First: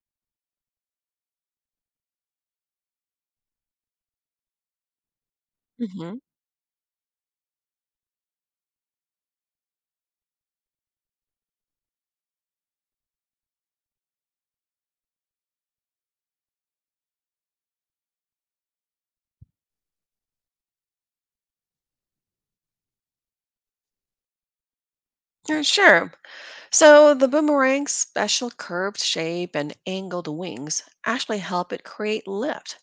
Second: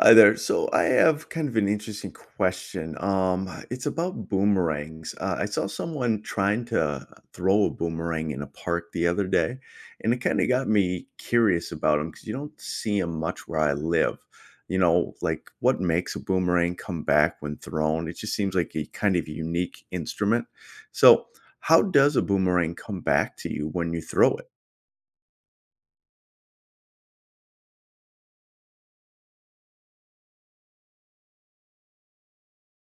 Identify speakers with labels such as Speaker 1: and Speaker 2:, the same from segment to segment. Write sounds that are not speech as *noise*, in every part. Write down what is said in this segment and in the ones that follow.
Speaker 1: Hi there. So I have kind of an interesting question. It's about boomerangs. I saw
Speaker 2: Mhm.
Speaker 1: someone trying to throw a boomerang in a park the other day, and it kind of got me curious about them because you don't see them much where I live. You know, like what makes a boomerang come back when thrown? It just seems like a kind of unique instrument. So, how does a boomerang come back to you when you throw it?
Speaker 2: Sure. So the boomerang's special curved shape and angled wings actually help it create lift,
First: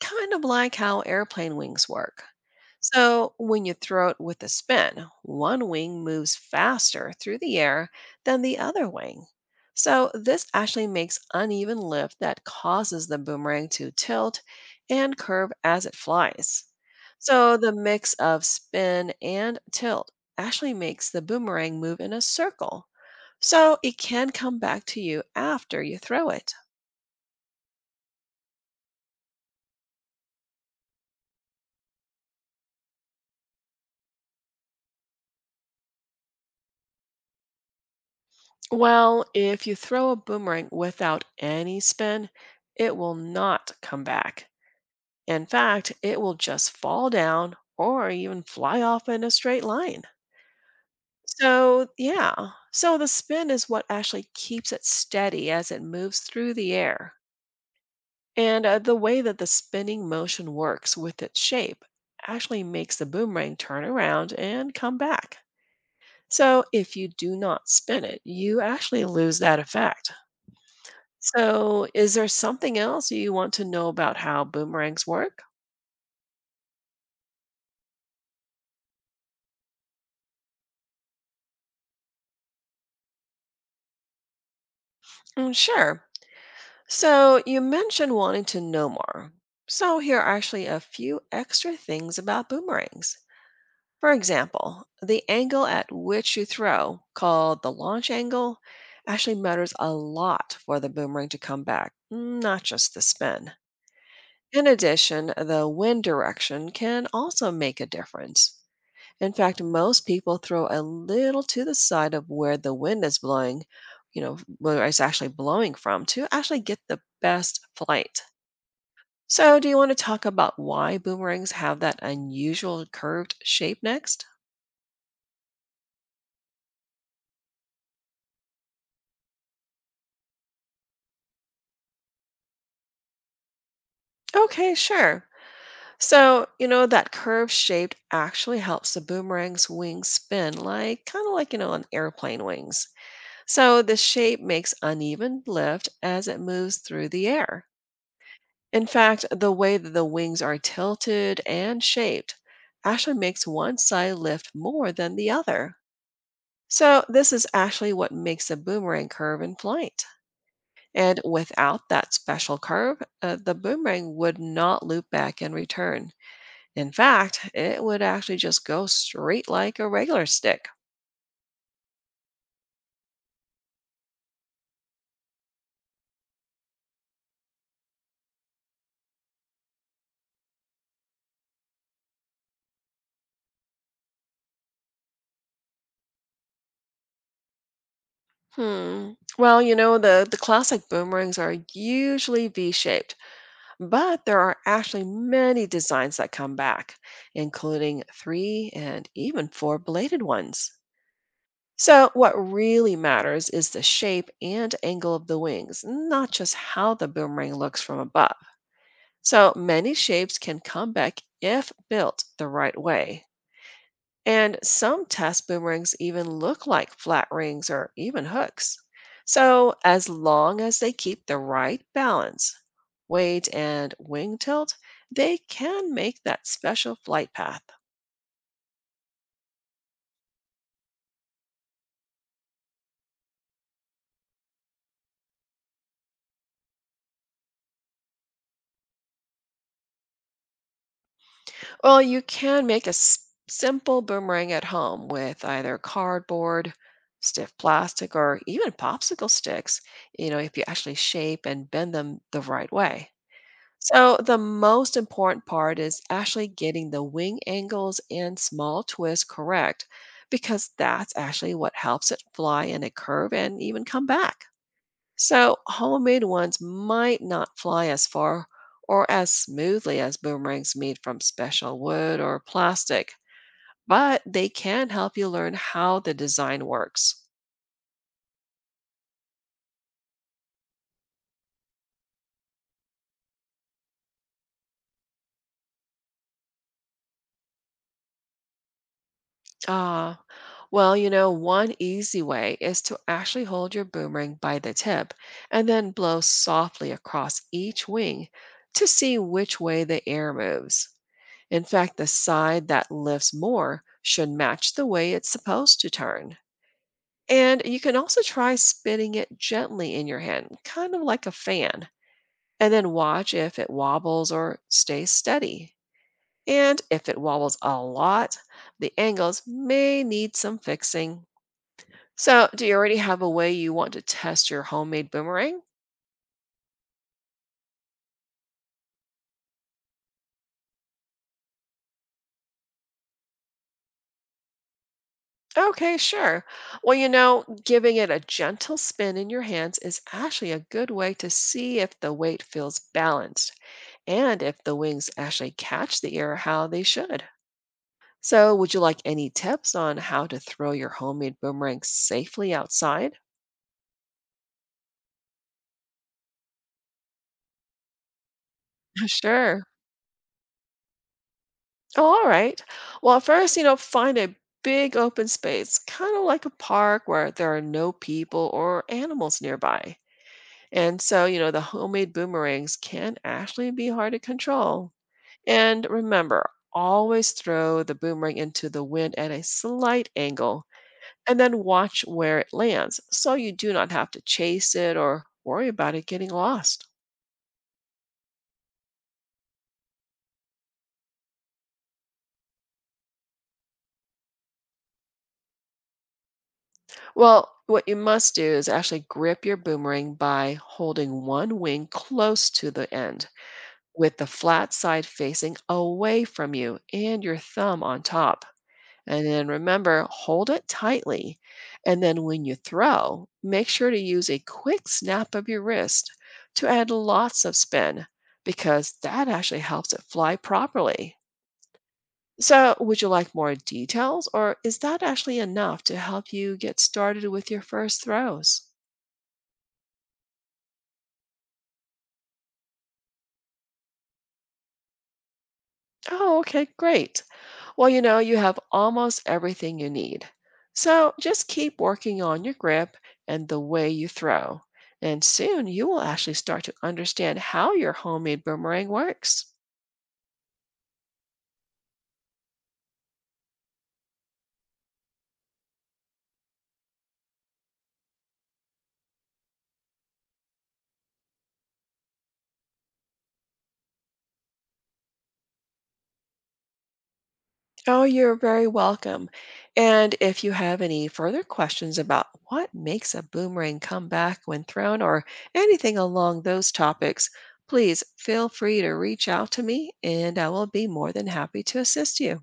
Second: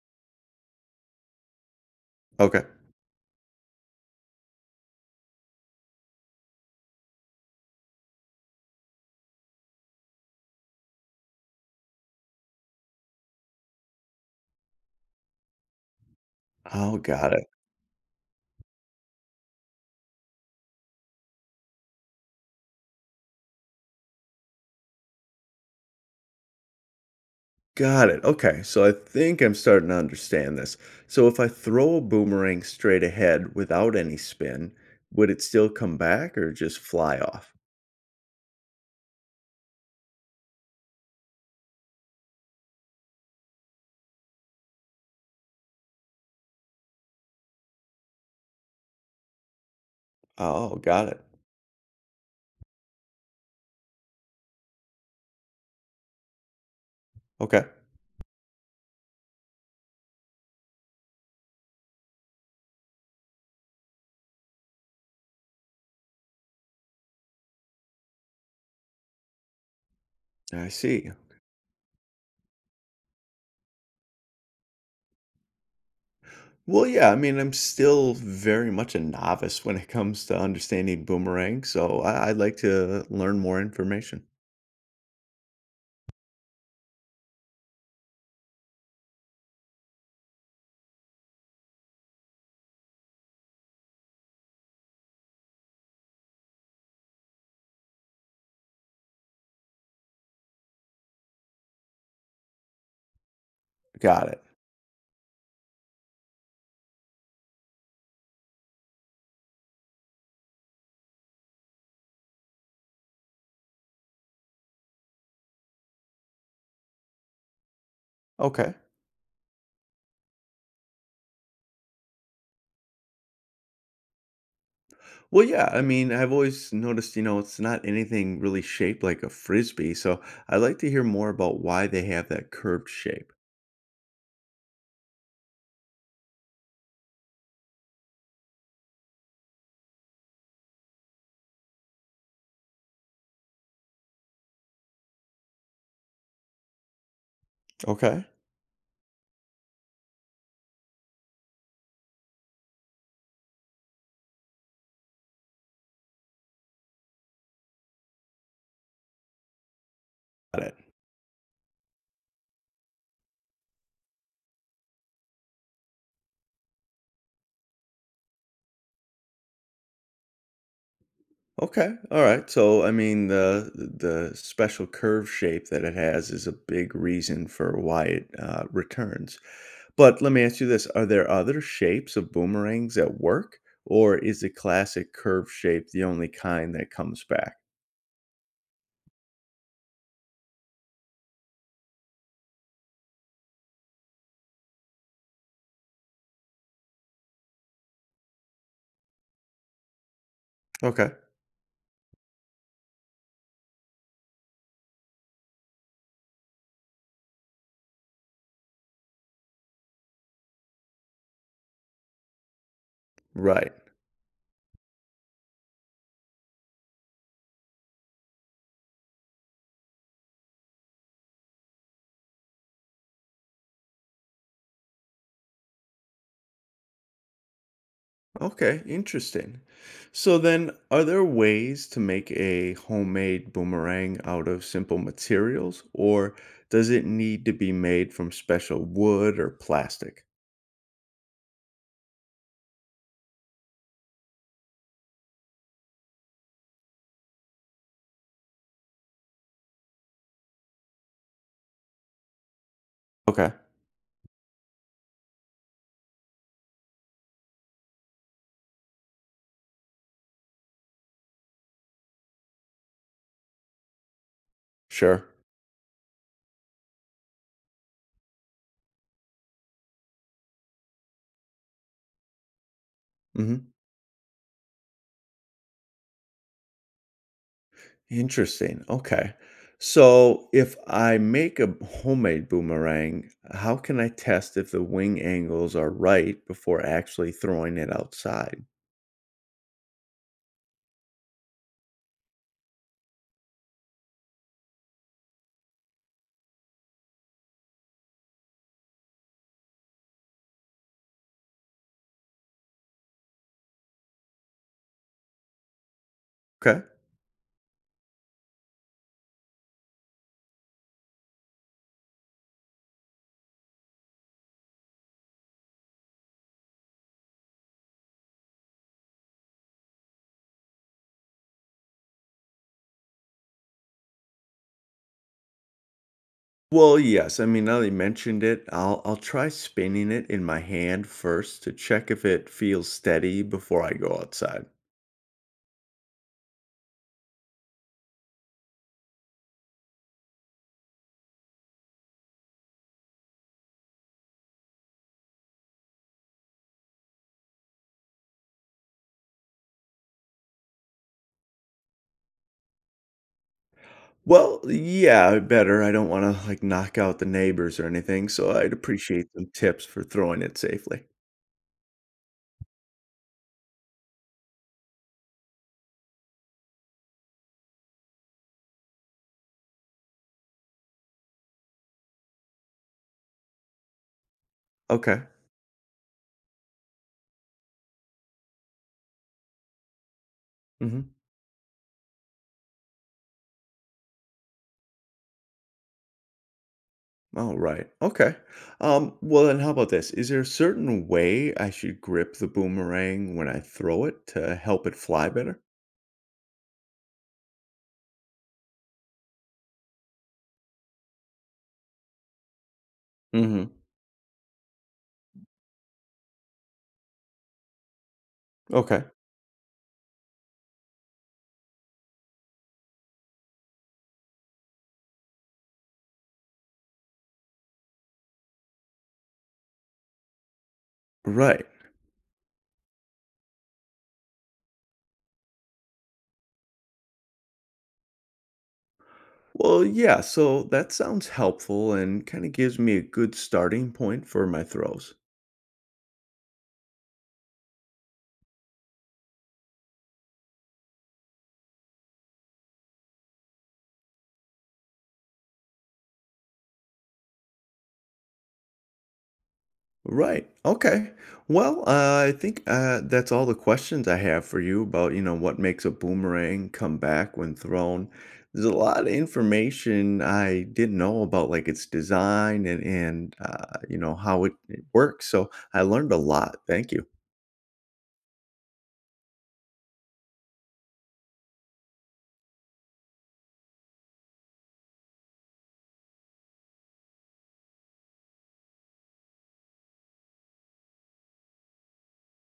Speaker 2: kind of like how airplane wings work.
Speaker 1: Okay.
Speaker 2: So when you throw it with a spin, one wing moves faster through the air than the other wing. So this actually makes uneven lift that causes the boomerang to tilt and curve as it flies.
Speaker 1: Oh, got it.
Speaker 2: So the mix of spin and tilt actually makes the boomerang move in a circle so it can come back to you after you throw it.
Speaker 1: Got it, okay, so I think I'm starting to understand this. So if I throw a boomerang straight ahead without any spin, would it still come back or just fly off?
Speaker 2: Well, if you throw a boomerang without any spin, it will not come back. In fact, it will just fall down or even fly off in a straight line.
Speaker 1: Oh, got it.
Speaker 2: So, yeah, so the spin is what actually keeps it steady as it moves through the air.
Speaker 1: Okay,
Speaker 2: And the way that the spinning motion works with its shape actually makes the boomerang turn around and come back. So if you do not spin it, you actually lose that effect.
Speaker 1: I see.
Speaker 2: So, is there something else you want to know about how boomerangs work?
Speaker 1: Well, yeah, I mean, I'm still very much a novice when it comes to understanding boomerang, so I'd like to learn more information.
Speaker 2: Sure. So, you mentioned wanting to know more. So, here are actually a few extra things about boomerangs. For example, the angle at which you throw, called the launch angle, actually matters a lot for the boomerang to come back, not just the spin.
Speaker 1: Got it.
Speaker 2: In addition, the wind direction can also make a difference. In fact, most people throw a little to the side of where the wind is blowing, you know, where it's actually blowing from to actually get the best flight.
Speaker 1: Okay.
Speaker 2: So, do you want to talk about why boomerangs have that unusual curved shape next?
Speaker 1: Well, yeah, I mean, I've always noticed, you know, it's not anything really shaped like a frisbee, so I'd like to hear more about why they have that curved shape.
Speaker 2: Okay, sure. So, you know, that curved shape actually helps the boomerang's wings spin like kind of like, you know, an airplane wings. So the shape makes uneven lift as it moves through the air.
Speaker 1: Okay.
Speaker 2: In fact, the way that the wings are tilted and shaped actually makes one side lift more than the other. So this is actually what makes a boomerang curve in flight.
Speaker 1: Got it.
Speaker 2: And without that special curve, the boomerang would not loop back and return. In fact, it would actually just go straight like a regular stick.
Speaker 1: Okay. All right. So, I mean, the special curve shape that it has is a big reason for why it returns. But let me ask you this: Are there other shapes of boomerangs that work, or is the classic curve shape the only kind that comes back?
Speaker 2: Hmm. Well, you know, the classic boomerangs are usually V shaped. But there are actually many designs that come back, including three and even four bladed ones.
Speaker 1: Okay.
Speaker 2: So, what really matters is the shape and angle of the wings, not just how the boomerang looks from above. So, many shapes can come back if built the right way.
Speaker 1: Right.
Speaker 2: And some test boomerangs even look like flat rings or even hooks. So, as long as they keep the right balance, weight, and wing tilt, they can make that special flight path.
Speaker 1: Okay, interesting. So then, are there ways to make a homemade boomerang out of simple materials, or does it need to be made from special wood or plastic?
Speaker 2: Well, you can make simple boomerang at home with either cardboard, stiff plastic, or even popsicle sticks, you know, if you actually shape and bend them the right way.
Speaker 1: Okay,
Speaker 2: So the most important part is actually getting the wing angles and small twists correct because that's actually what helps it fly in a curve and even come back.
Speaker 1: sure.
Speaker 2: So homemade ones might not fly as far or as smoothly as boomerangs made from special wood or plastic,
Speaker 1: Hmm.
Speaker 2: but they can help you learn how the design works.
Speaker 1: Interesting. Okay. So if I make a homemade boomerang, how can I test if the wing angles are right before actually throwing it outside?
Speaker 2: Ah. Well, you know, one easy way is to actually hold your boomerang by the tip and then blow softly across each wing to see which way the air moves. In fact, the side that lifts more should match the way it's supposed to turn.
Speaker 1: Okay.
Speaker 2: And you can also try spinning it gently in your hand, kind of like a fan, and then watch if it wobbles or stays steady. And if it wobbles a lot, the angles may need some fixing. So, do you already have a way you want to test your homemade boomerang?
Speaker 1: Well, yes. I mean, now that you mentioned it, I'll try spinning it in my hand first to check if it feels steady before I go outside.
Speaker 2: Okay, sure. Well, you know, giving it a gentle spin in your hands is actually a good way to see if the weight feels balanced and if the wings actually catch the air how they should. So, would you like any tips on how to throw your homemade boomerang safely outside?
Speaker 1: Well, yeah, better. I don't want to like knock out the neighbors or anything, so I'd
Speaker 2: *laughs*
Speaker 1: appreciate some
Speaker 2: Sure.
Speaker 1: tips for throwing it safely.
Speaker 2: Oh, all right. Well, first, you know, find a big open space, kind of like a park where there are no people or animals nearby. And so, you know, the homemade boomerangs can actually be hard to control.
Speaker 1: Okay.
Speaker 2: And remember, always throw the boomerang into the wind at a slight angle
Speaker 1: Mm-hmm.
Speaker 2: and then watch where it lands so you do not have to chase it or worry about it getting lost.
Speaker 1: All right. Okay. Well then how about this? Is there a certain way I should grip the boomerang when I throw it to help it fly better?
Speaker 2: Well, what you must do is actually grip your boomerang by holding one wing close to the end
Speaker 1: Mm-hmm.
Speaker 2: with the flat side facing away from you and your thumb on top.
Speaker 1: Okay.
Speaker 2: And then remember, hold it tightly. And then when you throw, make sure to use a quick snap of your wrist to add lots of spin because that actually helps it fly properly.
Speaker 1: Right.
Speaker 2: So, would you like more details or is that actually enough to help you get started with your first throws?
Speaker 1: Well, yeah, so that sounds helpful and kind of gives me a good starting point for my throws.
Speaker 2: Oh, okay, great. Well, you know, you have almost everything you need. So just keep working on your grip and the way you throw. And soon you will actually start to understand how your homemade boomerang works.
Speaker 1: Right. Okay. Well, I think that's all the questions I have for you about, you know, what makes a boomerang come back when thrown. There's a lot of information I didn't know about, like its design and you know how it works. So I learned a lot. Thank you.
Speaker 2: Oh, you're very welcome. And if you have any further questions about what makes a boomerang come back when thrown or anything along those topics, please feel free to reach out to me and I will be more than happy to assist you.